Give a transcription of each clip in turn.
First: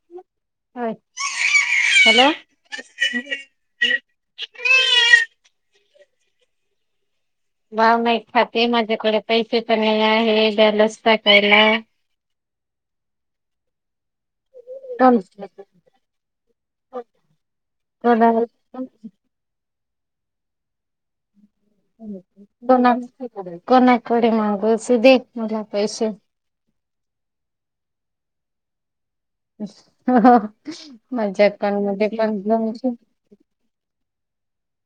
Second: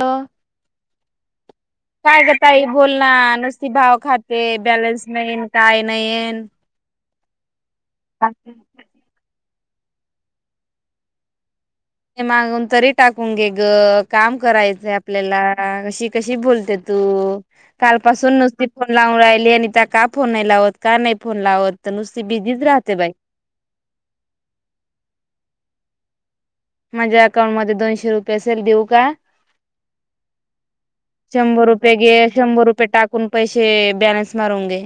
Hello काय hello ग ताई बोल ना नुसती भाव खाते बॅलन्स नाहीन काय नाहीन भाव नाही खाते माझ्याकडे पैसे पण नाही आहे बॅलन्स टाकायला ते मागून तरी टाकून घे ग काम कराय चय दोन आपल्याला कशी, कशी बोलते तू कालपासून नुसती फोन लावून राहिली अनिता का फोन नाही लावत, का नाही फोन लावत तर नुसती बिजिच राहते बाई कोणा कोणाकडे मागूस दे मला पैसे माझ्या अकाउंट मध्ये दोनशे रुपये असेल देऊ का? माझ्या शंभर अकाउंट रुपये मध्ये घे पण शंभर रुपये दोनशेच टाकून पैसे बॅलेन्स मारून गे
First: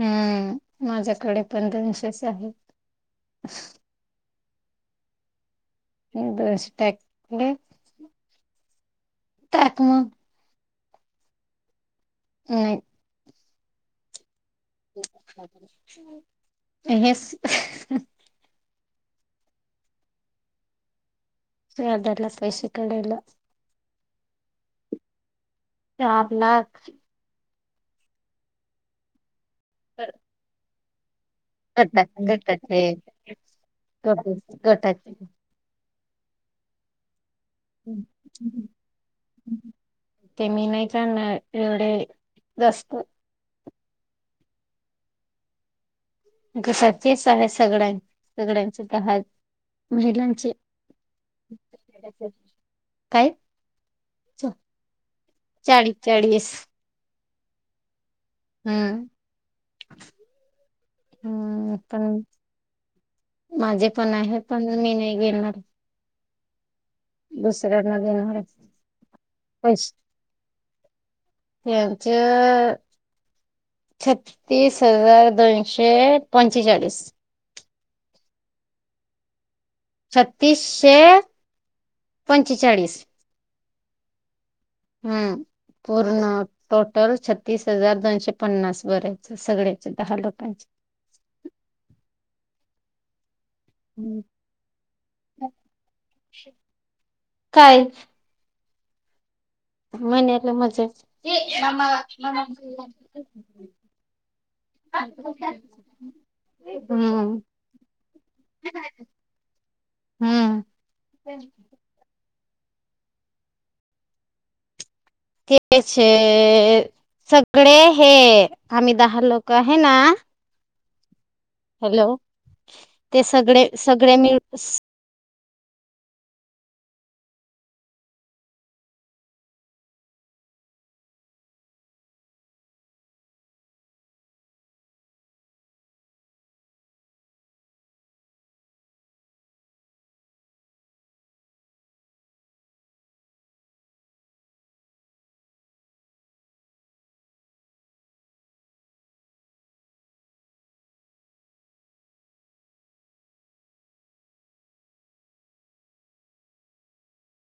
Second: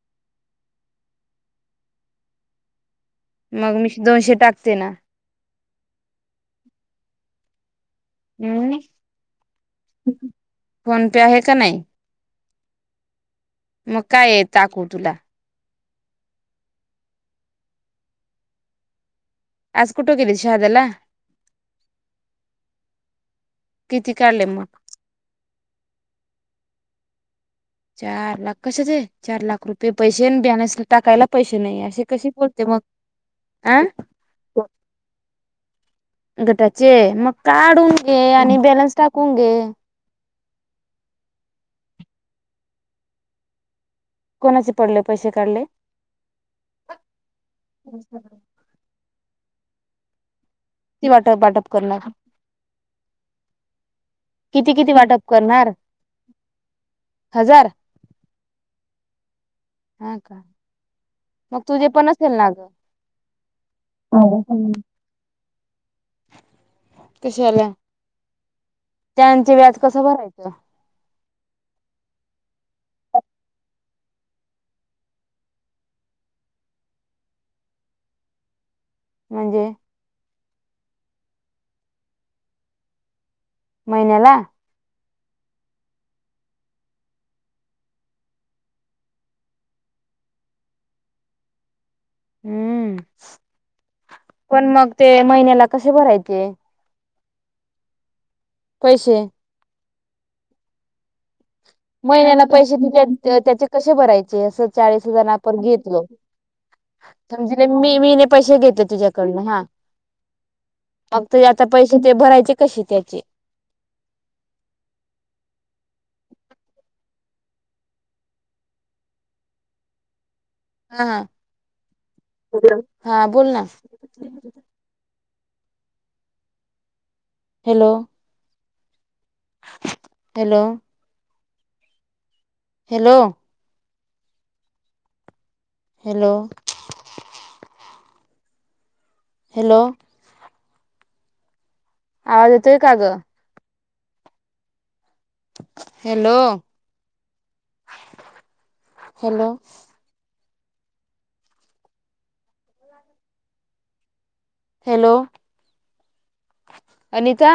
हम्म माझ्याकडे पण दोनशेच आहेत मग मी दोनशे टाकते ना दोनशे टाक हम टाक मग फोन पे आहे का नाही नाही मग काय आहे टाकू तुला हेस आज कुठं गेली शहादेला [unintelligible] पैसे काडायला किती काढले मग? चार लाख चार लाख कशाचे? चार लाख रुपये अन पैसे बॅलन्स टाकायला पैसे नाही असे कसे बोलते मग गटाचे अ गटाचे गटाचे गटाचे मग काढून घे आणि बॅलन्स टाकून घे ते मी नाही काडनार एवढे जास्त कोणाचे पडले पैसे काढले? [unintelligible] आहे सगळ्यां सगळ्यांचे दहा महिलांचे ती वाटप बाटप करणार. काय किती किती वाटप करणार चाळीस चाळीस हजार. हम्म. हा का मग तुझे पण असेल ना गं. माझे पण आहे पण मी नाही घेणार. कशे आल्या दुसऱ्यांना देणार त्यांचे व्याज कसं भरायचं? यांचं छत्तीस हजार दोनशे पंचेचाळीस. म्हणजे छत्तीसशे पंचेचाळीस महिन्याला हम्म पूर्ण टोटल छत्तीस हजार दोनशे पन्नास भरायचे सगळ्याचे दहा लोकांचे. हम्म पण मग ते महिन्याला कसे भरायचे? कायच पैशे महिन्यातले मजे महिन्याला पैशे [unintelligible] त्याचे कशे भरायचे असं चाळीस हजार आपण घेतलो. हम्म समजले मी मीने पैसे घेतले तुझ्याकडूनं हा हम्म. मग ते आता त्याज्या पैसे ते भरायचे कशे त्याचे? तेच आहे सगळे हे आम्ही दहा लोकं आहे ना हा हा हॅलो हा बोल ना. गडे मिल्स hello hello hello hello hello आवाज येतोय का गं? Hello hello. हॅलो अनिता